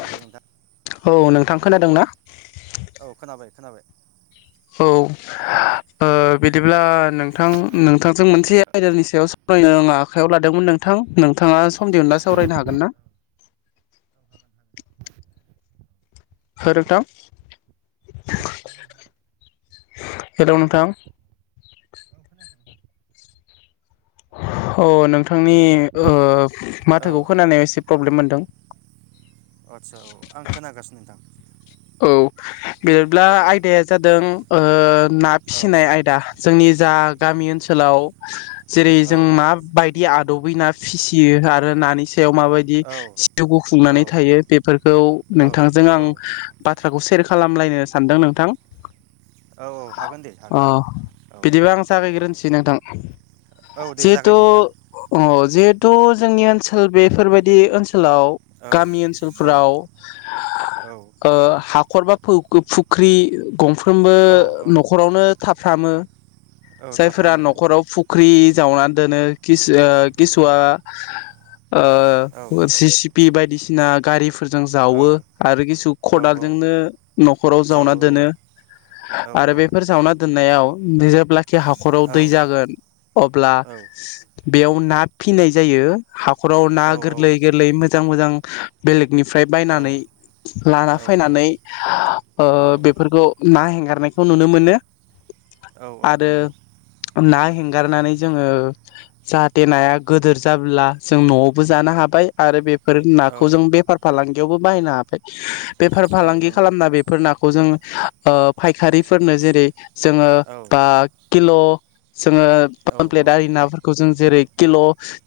हेल' नोंथां औ नोंथां हेल' खोनादों ना? औ खोनाबाय खोनाबाय औ औ ओ औ बिदिब्ला नोंथां नोंथांजों मोनसे आयदानि सायाव [unintelligible] आं आखायाव लादोंमोन नोंथां नोंथाङा सम दिहुनला सावरायनो हागोन ना? हागोन हागोन [unintelligible] हेल्लो नोंथां औ खोनायाखै नोंथां अ नोंथांनि ओ औ माथोखौ खोनानायाव एसे प्रब्लेम मोनदों आदसा औ आं खोनागासिनो नोंथां औ औ आयदाया जादों ओ ना औ फिसिनाय आयदा जोंनि जा गामि ओनसोलाव जेरै औ जों माबायदि आदबै ना फिसियो आरो नानि सायाव माबायदि औ सिउखौ खुंनानै थायो बेफोरखौ औ नोंथांजों आं औ बाथ्राखौ सेयार खालामलायनो सानदों नोंथां औ हागोन दे अ हागोन औ बिदिबा आं औ जागायग्रोनोसै नोंथां औ दे जिहेथु जागायदो नोंथां अ जेहुत जोंनि ओनसोल बेफोरबायदि ओनसोल औ [unintelligible] गामि औ ओनसोलफोराव औ ओ हाखर बा फ-फुख्रि गंफ्रोमबो औ औ न'खरावनो थाब [unintelligible] औ जायफोरा थाफ्रामो औ न'खराव फुख्रि जावनानै दोनो कि ओ औ किसुवा ओ [unintelligible] औ [unintelligible] गारि फोरजों औ जावो आरो [unintelligible] औ औ खदालजोंनो न'खराव जावना जावो औ दोनो औ आरो बेफोर जावना [unintelligible] खि हाखराव औ दै जागोन अब्ला औ बेयाव ना फिनाय जायो खराव ना औ गोरलै गोरलै मोजां मोजां बेलेग निफ्राय बायनानै लाना फैनानै औ बेफोरखौ ना हें गारनायखौ नुनो मोनो औ औ आरो नंगौ ना हें गारनानै जोङो जाहाथे नाया गदोर जाब्ला जों न'आवबो जानो हा आरो बेफोर औ नाखौ जों बेफार फालांगि बेयावबो बायना हाबाइ [unintelligible] बेफार औ फालांगि नंगौ खालामना बेफोर नाखौ जों फायखारिफोरनो जेरै जोङो औ बा किल' जोङो पामप्लेट आरि नाफोरखौ जों जेरै किल'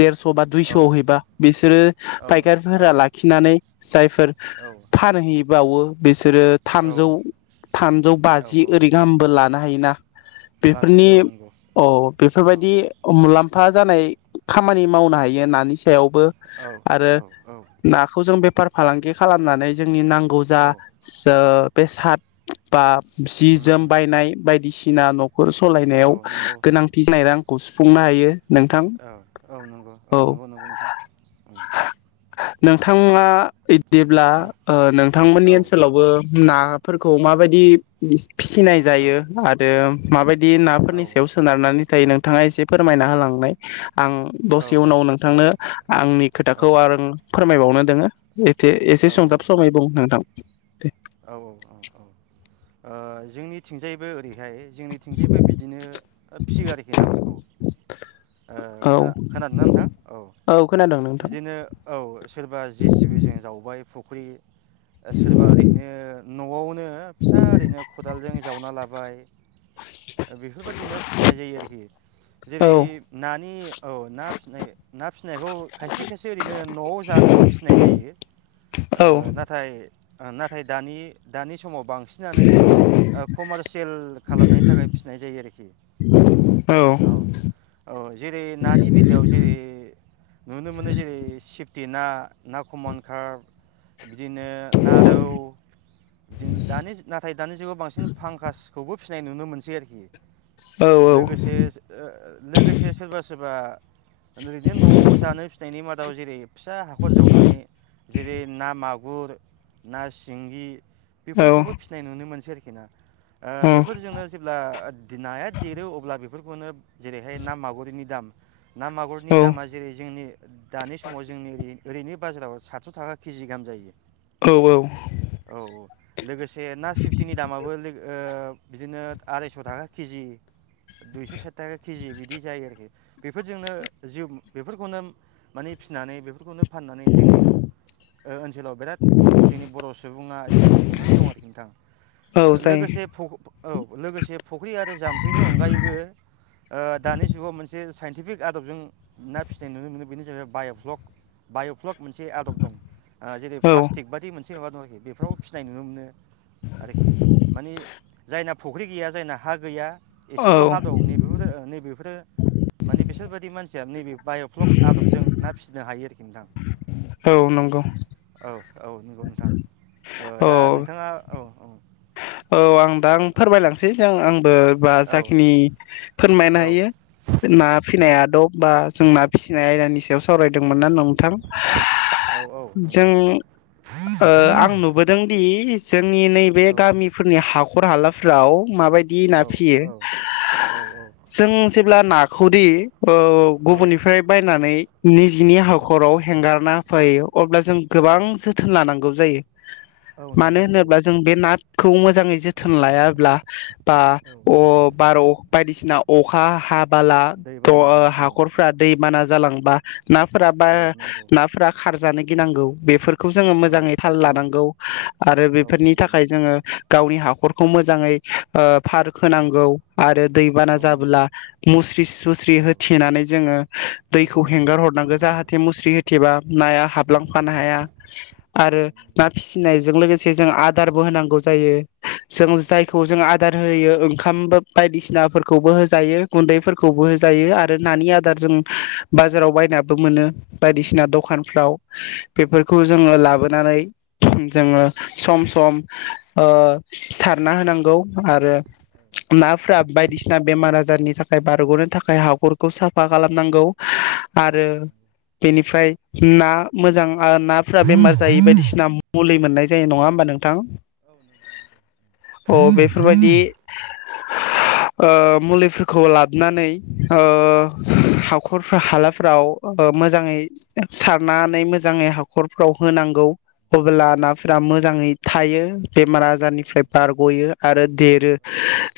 देरस' बा दुइस'आव हैबा बिसोरो फायकारिफोरा औ लाखिनानै जायफोर बिबावो बेसो बिसोरो थामजौ औ थामजौ औ बाजि ओरै गाहामबो ला ना हायोना लानो बेफोरनि हायो औ नंगौ औ औ बेफोरबायदि मुलाम्फा फा जानाय खामानि मावनो हायो होननानैसो बेयावबो औ आरो औ औ नाखौ जों बेफा बेफार फालांगि खालामनानै नि नांगौ औ जा स बेसाद बा सि उम जोम उम बायनाय बायदिसिना इनाल' न'खर औ सालायनायाव नंगौ गोनांथि जानायदां खौ सुफुंनो हायो। नोंथां औ औ नंगौ औ नंगौ नंगौ नोंथां। नोंथाङा जेब्ला ओ औ नोंथांमोननि ओनसोलावबो नाफोरखौ माबायदि फिसिनाय औ जायो? आरो माबायदि बि औ नाफोरनि सायाव सोनारनानै थायो नोंथाङा एसे फोरमायना होनाय आं औ दसे उनाव औ नोंथांनो आंनि खोथाखौ आरो फोरमायबाव नो दोङो एसे, एसे सुंथाब समाय बुं नोंथां दे औ औ ओं औ ओ जोंनिथिंजायबो ओरैहाय जोंनिथिंजायबो बिदिनो फिसियो आरोखि नाफोरखौ। ओ औ खोना खोनादोंना नोंथां औ खोनादों नोंथां बिदिनो औ सोरबा जेसिबिजों जावबाय फख्रि सोरबा ओरै नो न'आव नो फिसा ओरैनो खदालजों जावना लाबाय बेफोरबायदिनो फिसिनाय जायो आरोखि औ जेरै नानि औ ना फिनाय ना फिसिनायखौ खायसे खायसे ओरैनो न'आव जानोल' फिसिनाय जायो ओ औ नाथाय आ नाथ थाय दानि दानि समाव बांसिनानो बेखौ ओ कमारसियेल खालामनायनि थाखाय फिसिनाय जायो आरोखि औ औ जेरै नानि बेलायाव जेरै नुनो मोनो जेरै सिफ फुथि ना ना खमन खार बिदिनो ना रौ बिदिनो खौबो फिसिनाय नुनो मोनसै आरोखि औ लोगोसे लोगोसे सोरबा सोरबा ओरैनो न' जानो फिनायनि माथ दाव जेरै फिसा हाखर जावनानै जेरै ना माग गुर ना सिंगि औ बेफोरखौबो फिसिनाय नुनो मोनसै आरोखि खि ना ओ बेफोरजोंनो जेब्ला नाया देरो अब्ला बे बेफोरखौनो जेरैहाय ना मागुरिनि दाम ना मागुरनि दामा जेरै जोंनि दानि समाव जोंनि ओरै ओरैनो बाजाराव सातस' थाखा केजि गाहाम जायो। औ औ लोगोसे ना सिफटिनि दामाबो लोगो बिदिनो आरायस' थाखा केजि दुइस' साइथ थाखा केजि बिदि जायो आरोखि बेफोरजोंनो जिउ बेफोरखौनो माने फिनानै बेफोरखौनो फाननानै जोंनि ओनसोलाव बिराद जोंनि बर' सुबुङा जिउ खुंनानै दं आरोखि नोंथां औ जायो लोगोसे औ लोगोसे फुख्रि आरो जाम्फैनि अनगायैबो दानि जुगाव मोनसे साइ फिक आदबजों ना फिसिनाय नुनो मोनो बेनो जाहैबाय बाय'फ्लक बायफ्लक मोनसे आदब दं जेरै प्लास बायदि मोनसे माबा दं आरोखि बेफोराव फिसिनाय नुनो मोनो आरोखि मानिे जायना फुख्रि गैया जायना हा गैया औ औ एसेल' हा दं नैबेफोर नैबेफोरो मे बिसोरबाददि मानसिया नैबे बाय'फ्लक आदबजों ना फिसिनो हायो आरोखि नोंथां। औ नंगौ। औ औ नंगौ नोंथां दा औ नोंथाङा औ औ। औ आं दा आं फोरमायलांनोसै जों आं बा औ जाखिनि फोरमायनो हायो ना फिनाय आदब बा जों ना फिसिनाय आयदानि सायाव सावरायदोंमोन ना नोंथां औ नंगौ जों आं नुबोदोंदि जोंनि नैबे औ गामिफोरनि हा नखर हालाफ्राव माबाय बिदि औ औ ना फिसियो औ औ जों जेब्ला नाखौदि गुबुननिफ्राय बायनानै निजिनि हाखराव हेंगारना फायो अब्ला जो जों गोबां जोथोन लानांगौ जायो औ मानो नंगौ नंगौ होनोब्ला जों बे नाथ खौ मोजाङै जोथोन लायाब्ला बा औ अ बार बायदिसिना अखा हाब बाला दं दैबानाजों अ औ औ हाखरफोरा दै बाना जालांबा नाफोरा बा औ नंगौ नाफोरा खारज गिनांगौ बेफोरखौ खौ जोङो औ मोजाङै थाल औ लानांगौ आरो औ बेफोरनि नंगौ थाखाय जोङो गावनि हाखरखौ मोजाङै ओ फार औ खोनांगौ आरो दैबाना औ नंगौ जाबोला मुस्रि सुस्रि औ होथेनानै जोङो दैखौ होथेनांगौ हेंगार हरनांगौ जाहाथे मुस्रि होथेबा औ औ नाया औ हाबलांफानो हाया आरो नंगौ ना फिसिनायजों लोगोसे जों गारबो होनांगौ जायो जों आदारबो जायखौ होनांगौ जों आदार होयो ओंखामबो बायदिसिनाफोरखौबो होजायो गुन्दैफोर खौबो होजायो आरो औ नानि गुन्दै आदार होजायो जों बाजाराव औ बायनाबो मोनो बायदिसिना औ दखानफ्राव नंगौ औ बेफोरखौ जोङो नंगौ लाबोनानै जोङो औ सम सम औ ओ सारना होनांगौ आरो औ नाफ्रा बायदिसिना बेमार आजारनि थाखाय बारग'नो थाखाय हाखरखौ साफा खालामनांगौ आरो औ नंगौ बेनिफ्राय ना मोजां आ नाफ्रा बेमार जायो बायदिसिना मुलि मोननाय जायो नङा होमबा नोंथां औ नंगौ औ नंगौ औ नंगौ औ नंगौ औ अ बेफोरबायदि ओ मुलिफोरखौ लाबनानै ओ हाखरफ्रा हालाफ्राव ओ मोजाङै सारनानै मोजाङै हाखरफ्राव होनांगौ अब्ला नाफोरा मोजाङै थायो बेमार आजारनिफ्राय बारगयो आरो देरो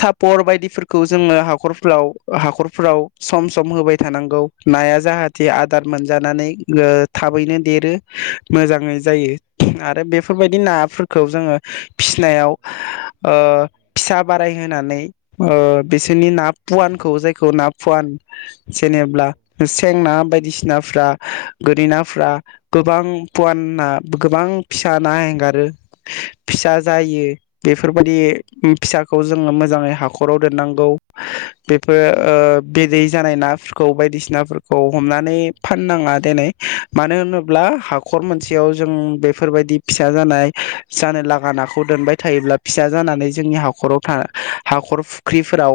सापर बायदिफोरखौ जोङो हाखरफ्राव ओ हाखरफ्राव सम सम होबाय थानांगौ नाया जाहाथे आदार मोनजानानै ओ थाबैनो देरो मोजाङै जायो आरो बेफोरबायदि नाफोरखौ जोङो फिसिनायाव ओ फिसा बाराय होनानै ओ बिसोरनि ना पुवानखौ जायखौ ना पुवान जेनेबा सें ना बायदिसिनाफ्रा गोरि नाफ्रा गोबां पुवाना गोबां फिसा ना एंगारो फिसा जायो बेफोरबायदि फिसाखौ जोङो मोजाङै हाखराव दोननांगौ बेफोर ओ बिदै जानाय नाफोरखौ बायदिसिनाफोरखौ हमनानै औ फाननाङा दिनै मानो औ होनोब्ला औ हाखर मोनसेयाव जों बेफोरबायदि फिसा जानाय जानो ला नाखौ दोनबाय थायोब्ला फिसा जानानै जोंनि हाखराव था हाखर फुख्रिफोराव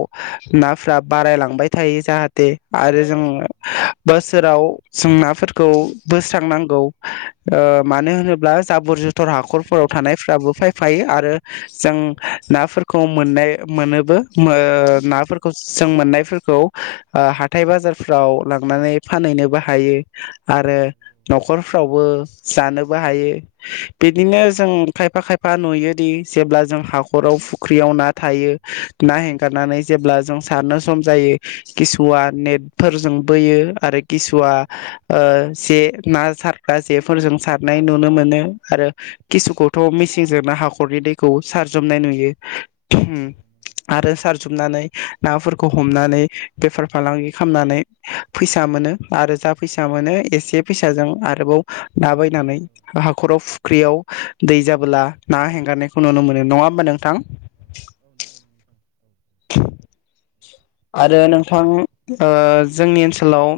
नाफोरा बारायलांबाय थायो जाहा दे आरो जों बोसोराव जों नाफोरखौ बोस्रांनांगौ ओ मानो होनोब्ला जाबोर जुथर हाखरफोराव थानायफ्राबो सायफायो आरो जों औ आयौ औ औ नाफोरखौ मोननाय मोनो बो मो औ औ नाफोरखौ जों मोननायफोरखौ ओ हाथाय बाजारफ्राव लांनानै फानहैनोबो हायो आरो नखरफ्रावबो जानोबो हायो बिदिनो जों औ खायफा खायफा नुयोदि जेब्ला जों हाखराव फुख्रियाव ना थायो ना हेंगारनानै जेब्ला जों सानो सम जायो खिसुवा नेटफोरजों बोयो आरो खिसुवा ओ जे ना सारग्रा जे फोरजों औ सारनाय नुनो मोनो आरो किसुखौथ' मिसि जोंना हाखरनि दैखौ सारजुबनाय नुयो ओम आरो सारजुबनानै नाफोरखौ हमनानै बेफार फालांगि खाआमनानै फैसा मोनो। आरो जा फैसा मोनो एसे फैसाजों आरोबाव ना बायनानै हाखराव फुख्रियाव दै जाबोल ना हेंगारनायखौ नुनो मोनो नङा होमबा नोंथां? औ नंगौ औ नंगौ नंगौ नोंथां औ औ औ आरो नोंथां ओ जोंनि औ ओनसोलाव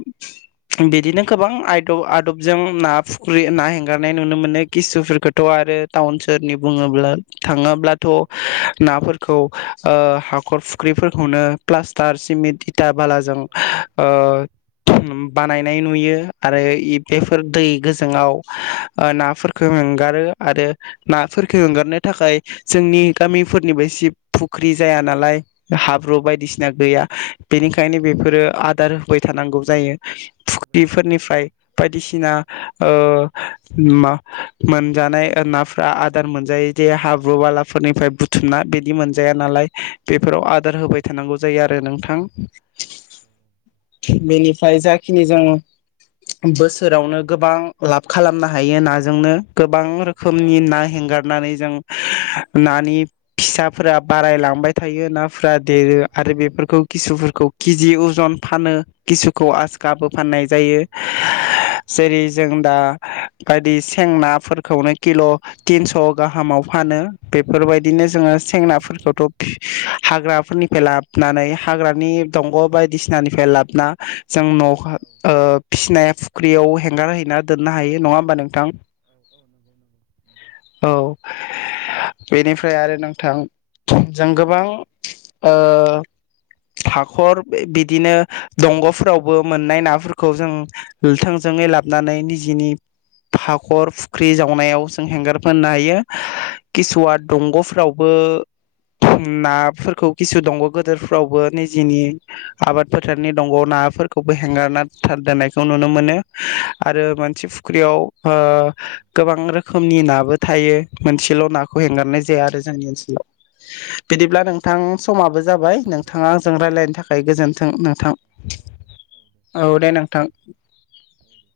बिदिनो गोबां आयद' दबजों ना फुख्रि ना हेंगारनाय नुनो मोनो किसुफोरखौथ' आरो टाउन सोहोरनि बुङोब्ला थाङोब्लाथ' औ औ नाफोरखौ ओ हाखर औ औ फुख्रिफोरखौनो प्लास्टार स्मित औ इथा औ बालाजों ओ ओम बानाय नाय नुयो आरो इ बेफोर दै गोजोङाव ओ नाफोरखौ एंगारो आरो नाफोरखौ औ एंगारनो थाखाय जोंनि औ गामिफोरनिबायसि फुख्रि जाया नालाय हाब्रु औ बायदिसि ना नंगौ नंगौ गैया बेनिखायनो औ बेफोरो आदार होबाय थानांगौ जायो। होबाय थानांगौ औ फुख्रिफोरनिफ्राय नंगौ बायदिसिना औ ओ मा मोनजानाय ओ नाफोरा आदार मोनजायो जे हाब्रु बालाफोरनिफ्राय औ बुथुमना बिदि मोनजाया नालाय बेफोराव औ आदार होबाय थानांगौ। जायो आरो नोंथां औ बेनिफ्राय जाखिनि जों औ बोसोरावनो गोबां लाब खालामनो हायो नाजोंनो गोबां हायो रोखोमनि हायो ना हेंगारनानै जों नानि फिसाफोरा बारायलांबाय थायो नाफोरा देरो। औ आरो बेफोरखौ औ किसुफोरखौ केिजि अजन फानो किसु खौ औ आसगाबो फाननो फाननाय हायो जायो औ औ औ जेरै जों दा बायदि औ सेंनाफोरखौनो किल' सेंना औ थिनस' औ गाहामाव फानो औ औ बेफोरबायदिनो जोङो सेंनाफोरखौथ' हाग्राफोरनि फेलाब नानै हाग्रानि दंग' औ औ बायदिसिनानिफ्राय लाबोना जों न' ओ फिसिनाय फुख्रियाव हेंगारहैना दोननो हायो नङा होमबा नोंथां? औ नंगौ नंगौ नंगौ औ औ बेनिफ्राय आरो नोंथां जों गोबां ओ हाखर बिदिनो दंग'फोरावबो मोननाय नाफोरखौ जों थोंजोङै लाबोनानै निजिनि औ हाखर फुख्रि जावनायाव जों हेंगार फैनो हायो किसुआ दंग'फोरावबो औ नाफोरखौ किसु दंग' गोदोरफ्रावबो निजिनि आबाद फोथारनि दंग' नाफोरखौबो हेंगारना था दोननायखौ नुनो मोनो आरो मोनसे फुख्रियाव ओ गोबां रोखोमनि नाबो थायो मोनसेल' औ नाखौ औ हेंगारनाय जाया आरो जोंनि ओनसोलाव बिदिब्ला नों नोंथां औ समाबो औ जाबाय टाइमाबो जाबाय नोंथाङा नोंथां आंजों औ दे रायलायनो दे थाखाय गोजोन्थों नोंथां औ औ दे औ दे नोंथां। औ दे